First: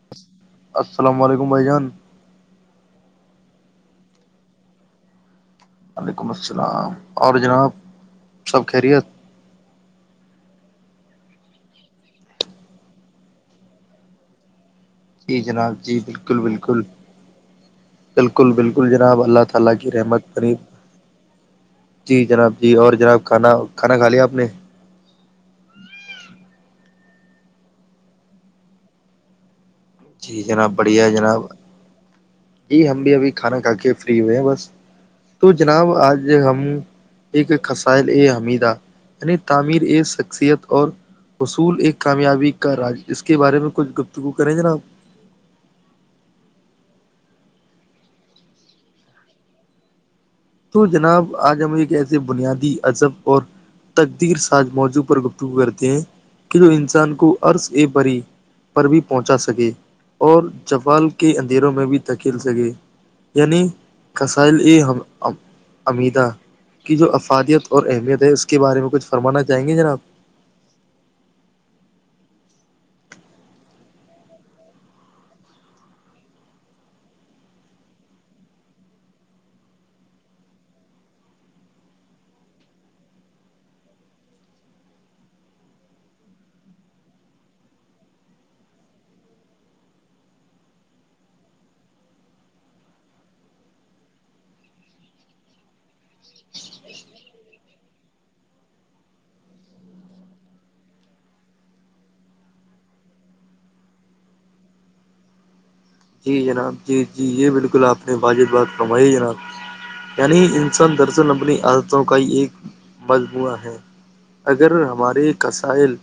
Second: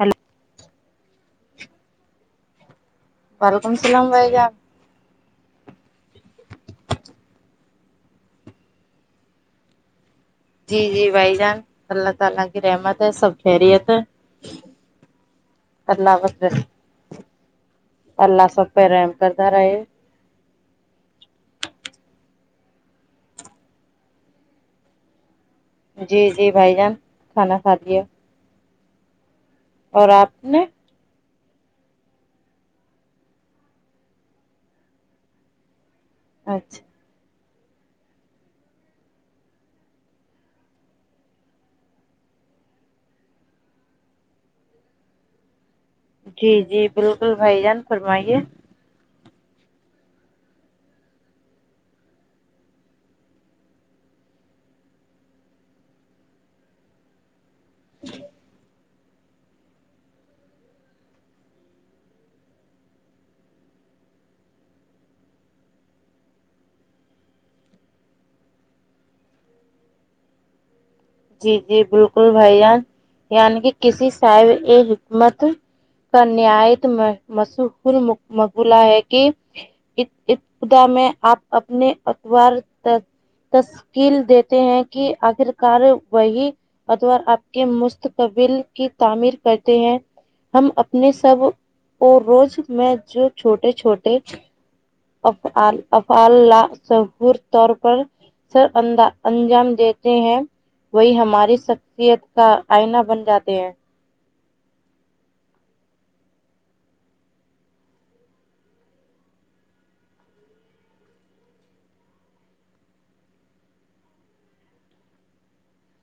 hello السلام علیکم بھائی جان وعلیکم السلام وائی جان وعلیکم السلام اور جناب سب خیریت جی جی بھائی جان اللہ تعالی کی رحمت ہے سب خیریت ہے جی جناب جی اللہ بالکل بس بالکل بالکل اللہ سب بالکل پہ رحم جناب اللہ کرتا تعالی رہے کی رحمت بری جی جناب جی اور جناب کھانا کھانا کھا لیا آپ نے جی جی بھائی جان کھانا کھا دیا آپ جی نے جناب بڑھیا ہے جناب جی ہم بھی ابھی کھانا کھا کے فری ہوئے ہیں بس تو جناب آج ہم اچھا ایک خسائل اے حمیدا یعنی تعمیر ا شخصیت اور اصول ایک کامیابی کا راج اس کے بارے میں کچھ گفتگو کریں جناب جی جی بالکل بھائی جان فرمائیے تو جناب آج ہم ایک ایسے بنیادی اذہب اور تقدیر ساز موضوع پر گفتگو کرتے ہیں کہ جو انسان کو عرض اے پری پر بھی پہنچا سکے اور جفال کے اندھیروں میں بھی دھکیل سکے یعنی کسائل ہم امییدہ کی جو افادیت اور اہمیت ہے اس کے بارے میں کچھ فرمانا چاہیں گے جناب جی جی بالکل بھائی جان یعنی کہ کسی صاحب یہ حکمت کا نیایت مش مولہ ہے کہ خدا میں آپ اپنے اتبار تشکیل دیتے ہیں کہ آخر کار وہی ادار آپ کے مستقبل کی تعمیر کرتے ہیں ہم اپنے سب اور روز میں جو چھوٹے چھوٹے اف افعالا شہور طور پر سر اند انجام دیتے ہیں وہی ہماری شخصیت کا آئینہ بن جاتے ہیں جی جناب جی جی یہ بالکل آپ نے واجد بات فرمائی ہے جناب یعنی انسان درشن اپبنی عادتوں کا ہی ایک مجموعہ ہے اگر ہماری قسائل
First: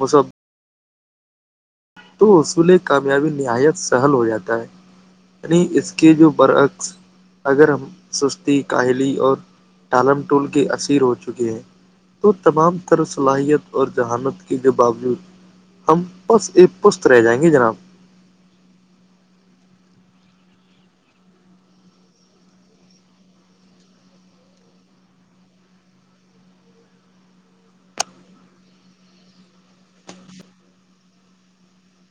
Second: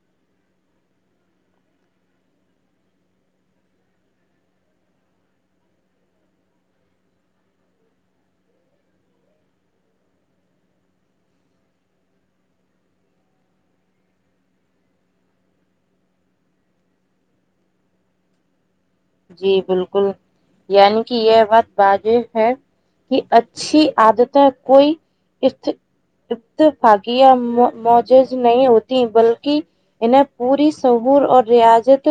مذہب تو اصول کامیابی نہایت سہل ہو جاتا ہے یعنی اس کے جو برعکس اگر ہم سستی کاہلی اور ٹالم ٹول کے اسثیر ہو چکے ہیں تو تمام طرح صلاحیت اور ذہانت کے باوجود ہم بس ایک پست رہ جائیں گی جناب جی بالکل یعنی کہ یہ بات واجب ہے کی اچھی آادتیں کوئی فاگیاں موجز نہیں ہوتی بلکہ انہیں پوری شہور اور ریاضت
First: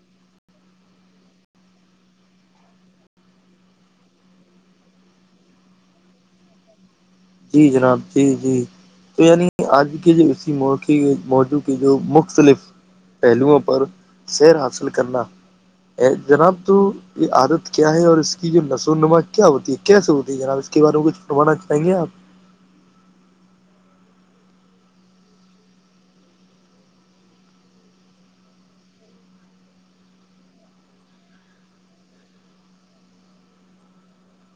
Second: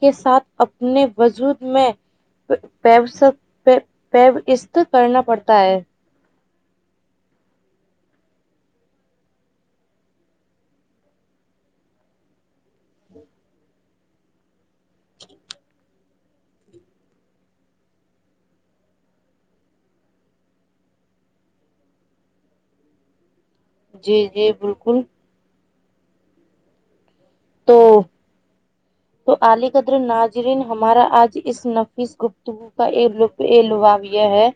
کے ساتھ اپنے وجود میں پ کرنا پڑتا ہے جی جناب جی جی تو یعنی آج کے جو اسی موقع موضوع کے جو مختلف پہلوؤں پر سیر حاصل کرنا ا جناب تو یہ عادت کیا ہے اور اس کی جو نشو وون نما کیا ہوتی ہے کیسے ہوتی ہے جناب اس کے بارے میں کچھنوانا چاہیں گے آپ جی جی بالکل تو [inaudible] تو علی قدر ناظرین ہمارا آج اس نفیس گپت ہو کا لاو یہ ہے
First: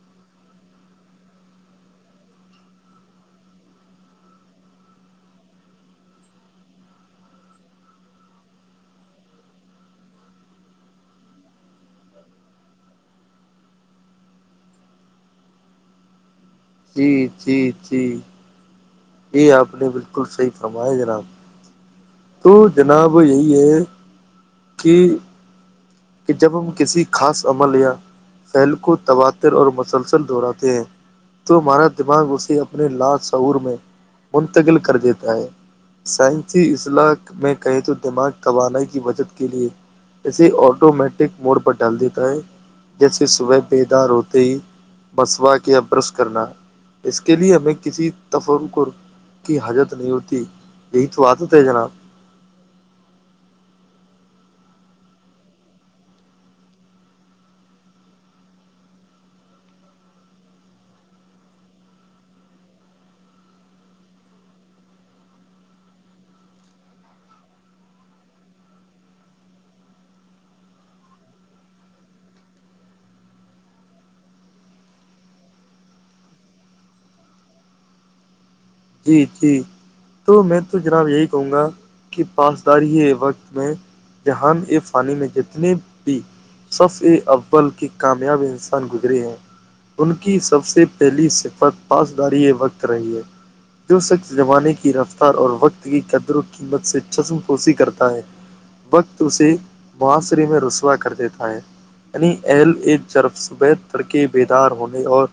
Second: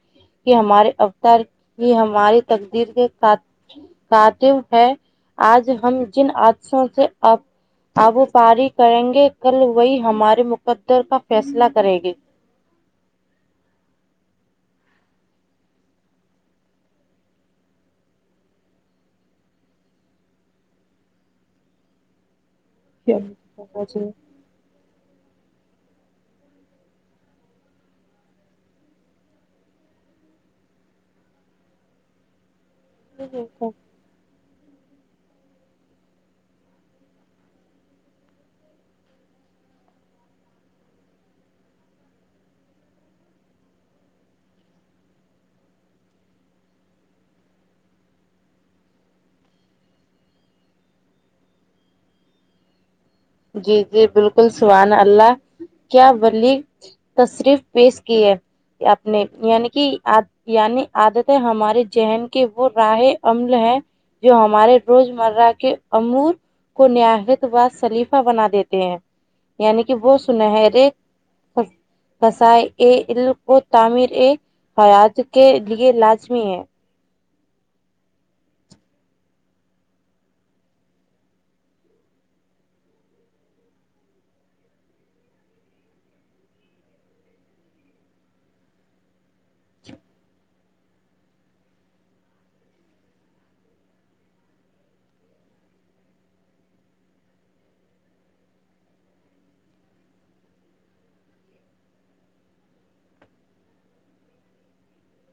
کہ ہمارے اوتار ہی ہماری تقدیر کے سھ کاتب ہے آج ہم جن حادسوں سے اب وہ پاری کریں گے کل وہی ہمارے مقدر کا فیصلہ کریں گے جی جی جی یہ آپ نے بالکل صحی فرمایا جناب تو جناب یہی ہے گے کہ کہ جب ہم کسی خاص عمل یا پھیل کو تباتر اور مسلسل دہراتے ہیں تو ہمارا دماغ اسے اپنے لااتصعور میں منتقل کر دیتا ہے سائنسی اضلاع میں کہیں تو دماغ توانائی کی وجد کے لئے اسے آٹومیٹک موڈ پر ڈال دیتا ہے جیسے صبح بیدار ہوتے ہی بسوا کے ا برس کرنا اس کے لیے ہمیں کسی تفر کو کی حجت نہیں ہوتی یہی تو آات ہوتا ہے جناب جی جی بالکل سوان اللہ کیا بلی تشریف پیش کی ہے آپ نے یعنی کہ یعنی عادتیں ہمارے ذہن کی وہ راہ عمل ہے جو ہمارے روزمرہ کے امور کو نہایت و سلیف بنا دیتے ہیں یعنی کہ وہ سنا ہےر کسائی ا علم کو تعمیر اے حیات کے لیے لازمی ہے جی جٹی تو میں تو جناب یہی کہوں گا کہ پاسداری ہی وقت میں جہاں اس فانی میں جتنے بھی صف ا اول کے کامیاب انسان گزرے ہیں ان کی سب سے پہلی صفت پاسداری وقت رہی ہے جو سخص زمانے کی رفتار اور وقت کی قدر و قیمت سے چسم کوسی کرتا ہے وقت اسے معاصرے میں رسوا کر دیتا ہے یعنی ایہل ایک جرف صبید تڑکے بیدار ہونے اور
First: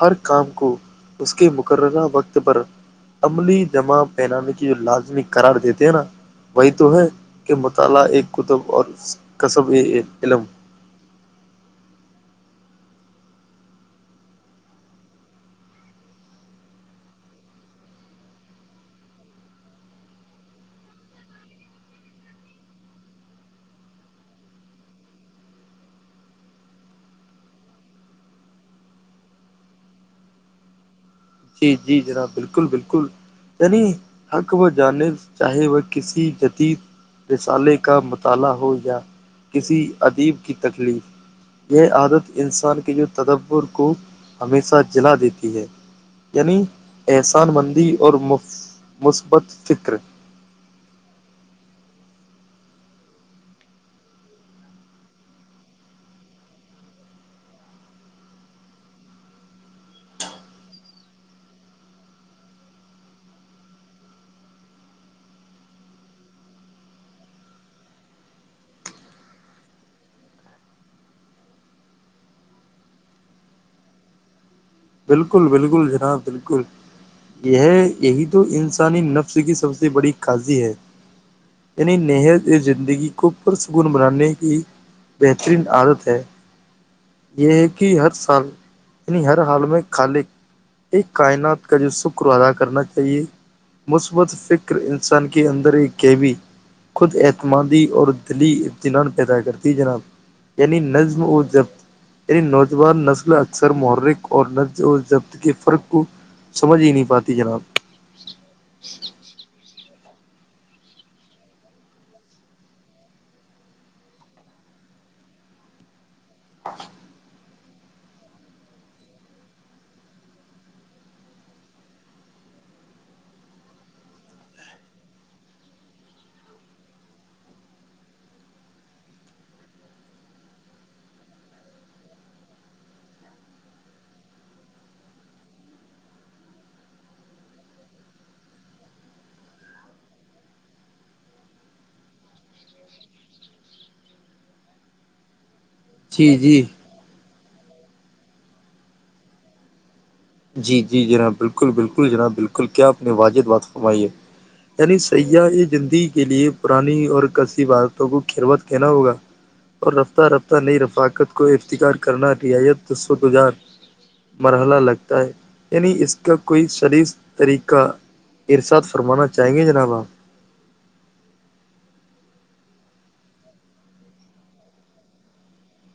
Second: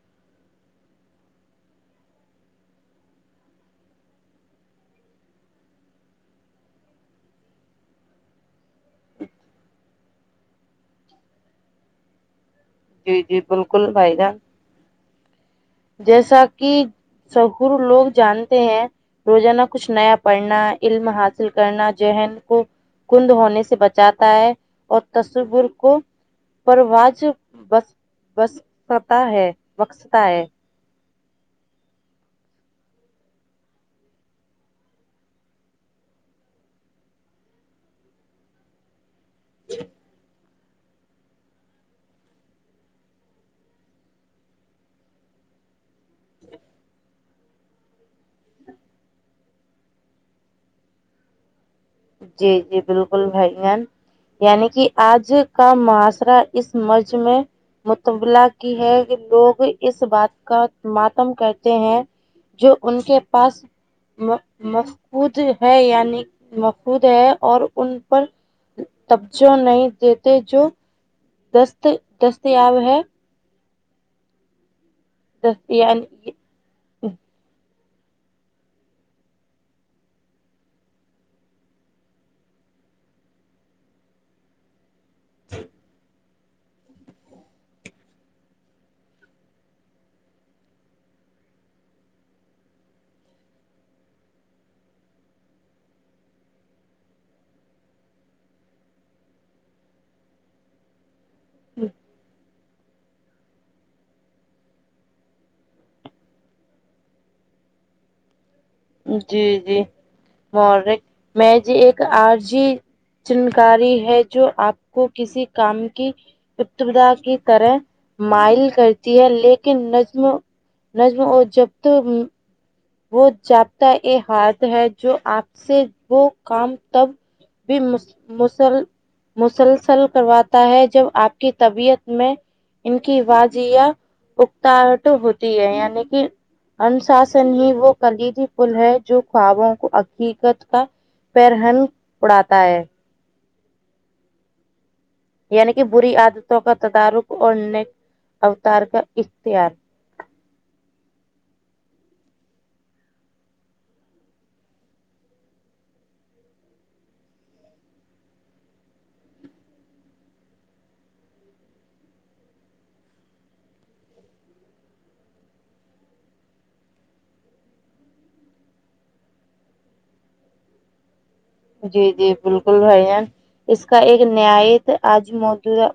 ہر کام کو اس کے مقررہ وقت پر عملی جمع پہنانے کی جو لازمی قرار دیتے ہیں نا وہی تو ہے کہ مطالعہ ایک کتب اور کصب علم جی جی بالکل بھائی جہ جیسا کہ سہر لوگ جانتے ہیں روزانہ کچھ نیا پڑھنا علم حاصل کرنا ذہن کو کند ہونے سے بچاتا ہے اور تصور کو پروج بس بس ستا ہے بخستا ہے جی جی جناب بالکل بالکل یع حق و جانے چاہے وہ کسی جتی رسالے کا مطالعہ ہو یا کسی ادیب کی تکلیف یہ عادت انسان کے جو تدبر کو ہمیشہ جلا دیتی ہے یعنی احسان مندی اور مثبت فکر جی جی بالکل بھائی یعنی کہ آج کا محاشرہ اس مچ میں مطبلہ کی ہے کہ لوگ اس بات کا ماتم کہتے ہیں جو ان کے پاس مفقود ہے یعنی خود ہے اور ان پر توجہ نہیں دیتے جو دست دستیاب ہے بالکل دست بالکل جناب یعنی بالکل یہ یہی تو انسانی نفس کی سب سے بڑی کاضی ہے یعنی نہت زندگی کو پرسکون بنانے کی بہترین عادت ہے یہ ہے کہ ہر سال یعنی ہر حال میں خالق ایک کائنات کا جو شکر ادا کرنا چاہیے مثبت فکر انسان کے اندر ہی کیبی خود اعتمادی اور دلی ابطتینان پیدا کرتی جناب یعنی نظم اور جب یعنی نوجوان نسل اکثر محرک اور نز جو ضبط کے فرق کو سمجھ ہی نہیں پاتی جناب جی جی م میں جی ایک آر جی جنکاری ہے جو آپ کو کسی کام کی ابتدا کی طرح مائل کرتی ہے لیکن نظم نجم اور جب تو وہ جاابطہ یہ ہد ہے جو آپ سے وہ کام تب بھی مس مسل مسلسل کرواتا ہے جب آپ کی طبیعت میں ان کی وج یا اکتاٹ ہوتی ہے یعنی کہ انشاسن ہی وہ کلیدی پل ہے جو خوابوں کو حقیقت کا پیر ہن اڑاتا ہے یعنی کہ بری جی عادتوں جی کا تدارک اور نیک اوتار کا اختیار جی جی جناب بالکل بالکل جناب بالکل کیا آپ نے واجد بات فرمائی ہے یعنی سیاح زندگی کے لیے پرانی اور کثب بارتوں کو کھروت کہنا ہوگا اور رفتہ رفتہ نئی رفاقت کو افتکار کرنا رعایت تستجار مرحلہ لگتا ہے یعنی اس کا کوئی شریس طریقہ سادد فرمانا چاہیں گے جناب آپ جی جی بالکل ہے جان اس کا ایک نیات آج موجودہ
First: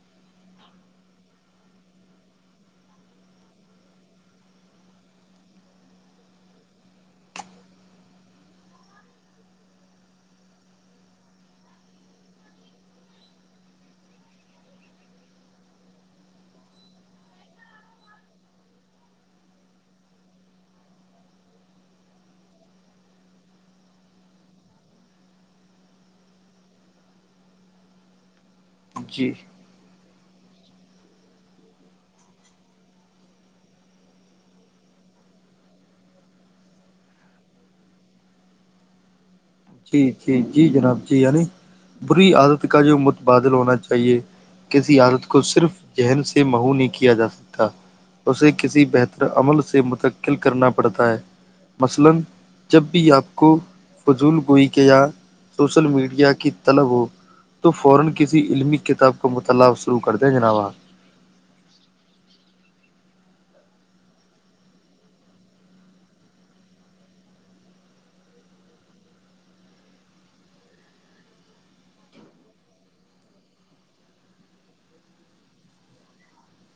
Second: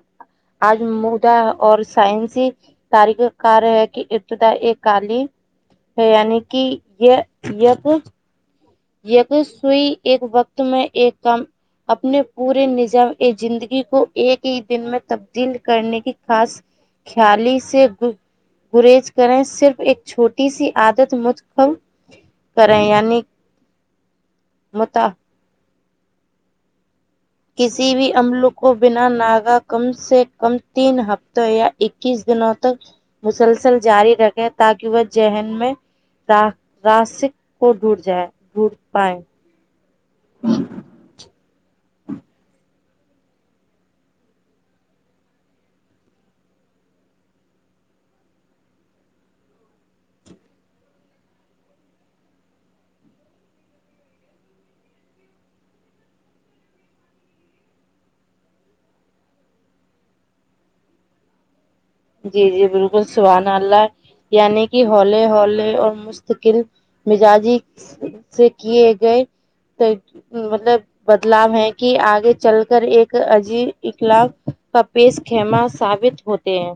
آج مدا اور سائنسی ہی ساریخ کار ہے کہ ات یہ کالی یع کہ یہ تو سوئی ایک وقت میں ایک کام اپنے پورے نظام زندگی کو ایک ہی دن میں تبدیل کرنے کی خاص چیالیس سے گریز کریں صرف ایک چھوٹی سی عادت متخم کریں یعنی متا کسی بھی امل کو بنا جی ناگا کم سے کم تین ہفتوں یا اکیس دنوں تک مسلسل جاری رکھیں تاکہ وہ ذہن میں راسک کو ڈڈ جائے ڈڈ پائائے جی جی جی جناب جی یعنی بری عادت کا جو متبادل ہونا چاہیے کسی عادت کو صرف ذہن سے محو نہیں کیا جا سکتا اسے کسی بہتر عمل سے منتقل کرنا پڑتا ہے مثلاجب بھی آپ کو فضول کوئی کیا یہاں سوشل میڈیا کی طلب ہو تو فورا کسی علمی کتاب کا مطالعہ شروع کر دیں جناب جی جی بالکل سبان اللہ ہے یعنی کہ ہولے ہولے اور مستقل مزاجی سے کیے گئے مطلب بدلاؤ ہے کہ آگے چل کر ایک عجیب اخلاق کا پیش خیمہ ثابت ہوتے ہیں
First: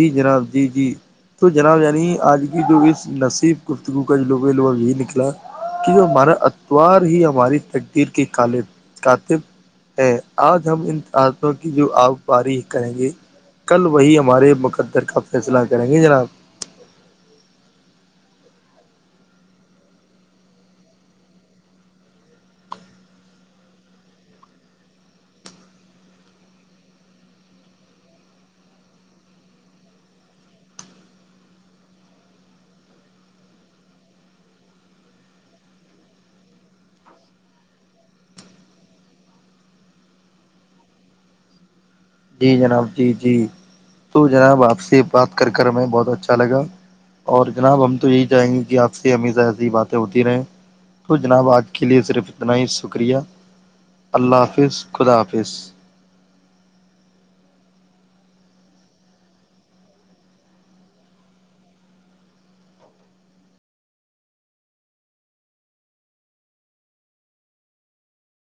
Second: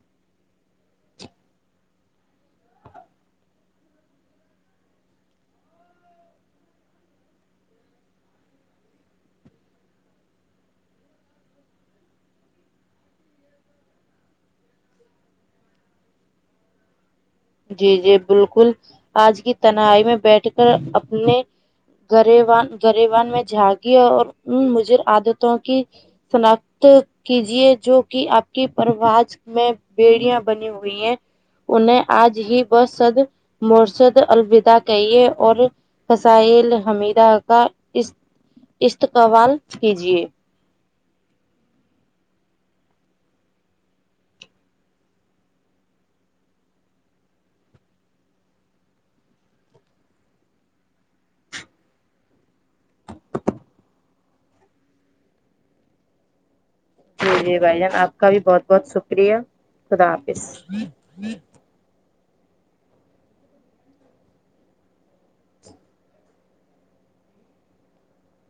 جی جناب جی جی تو جناب یعنی آج کی جو اس نصیب گفتگو کا جو لوگ لوگ یہ نکلا کی جو ہمارا اتوار ہی ہماری تقدیر کے کال کاتب ہے آج ہم ان تتوں کی جو آب پاریخ کریں گے کل وہی ہمارے مقدر کا فیصلہ کریں گے جناب جی جی بالکل آج کی تنہائی میں بیٹھ کر اپنے گریوان گریوان میں جھاگی اور ان مجھے عادتوں کی سناخت کیجیے جو کہ آپ کی پروج میں بیڑیاں بنی ہوئی ہیں انہیں آج ہی بس سد مورشد الودا کہیے اور قسائل حمیدہ کا اس استقبال کیجیے جی جناب جی جی تو جناب آپ سے بات کر کر میںیں بہت اچھا لگا اور جناب ہم تو یہی چاہیں گے کہ آپ سے ہممی س ایسیی باتیں ہوتی رہیں تو جناب آج کے لیے صرف اتنا ہی شکریہ اللہ حافظ خدا حافظ جی جی بھائی جان آپ کا بھی بہت بہت شکریہ خدا حافظ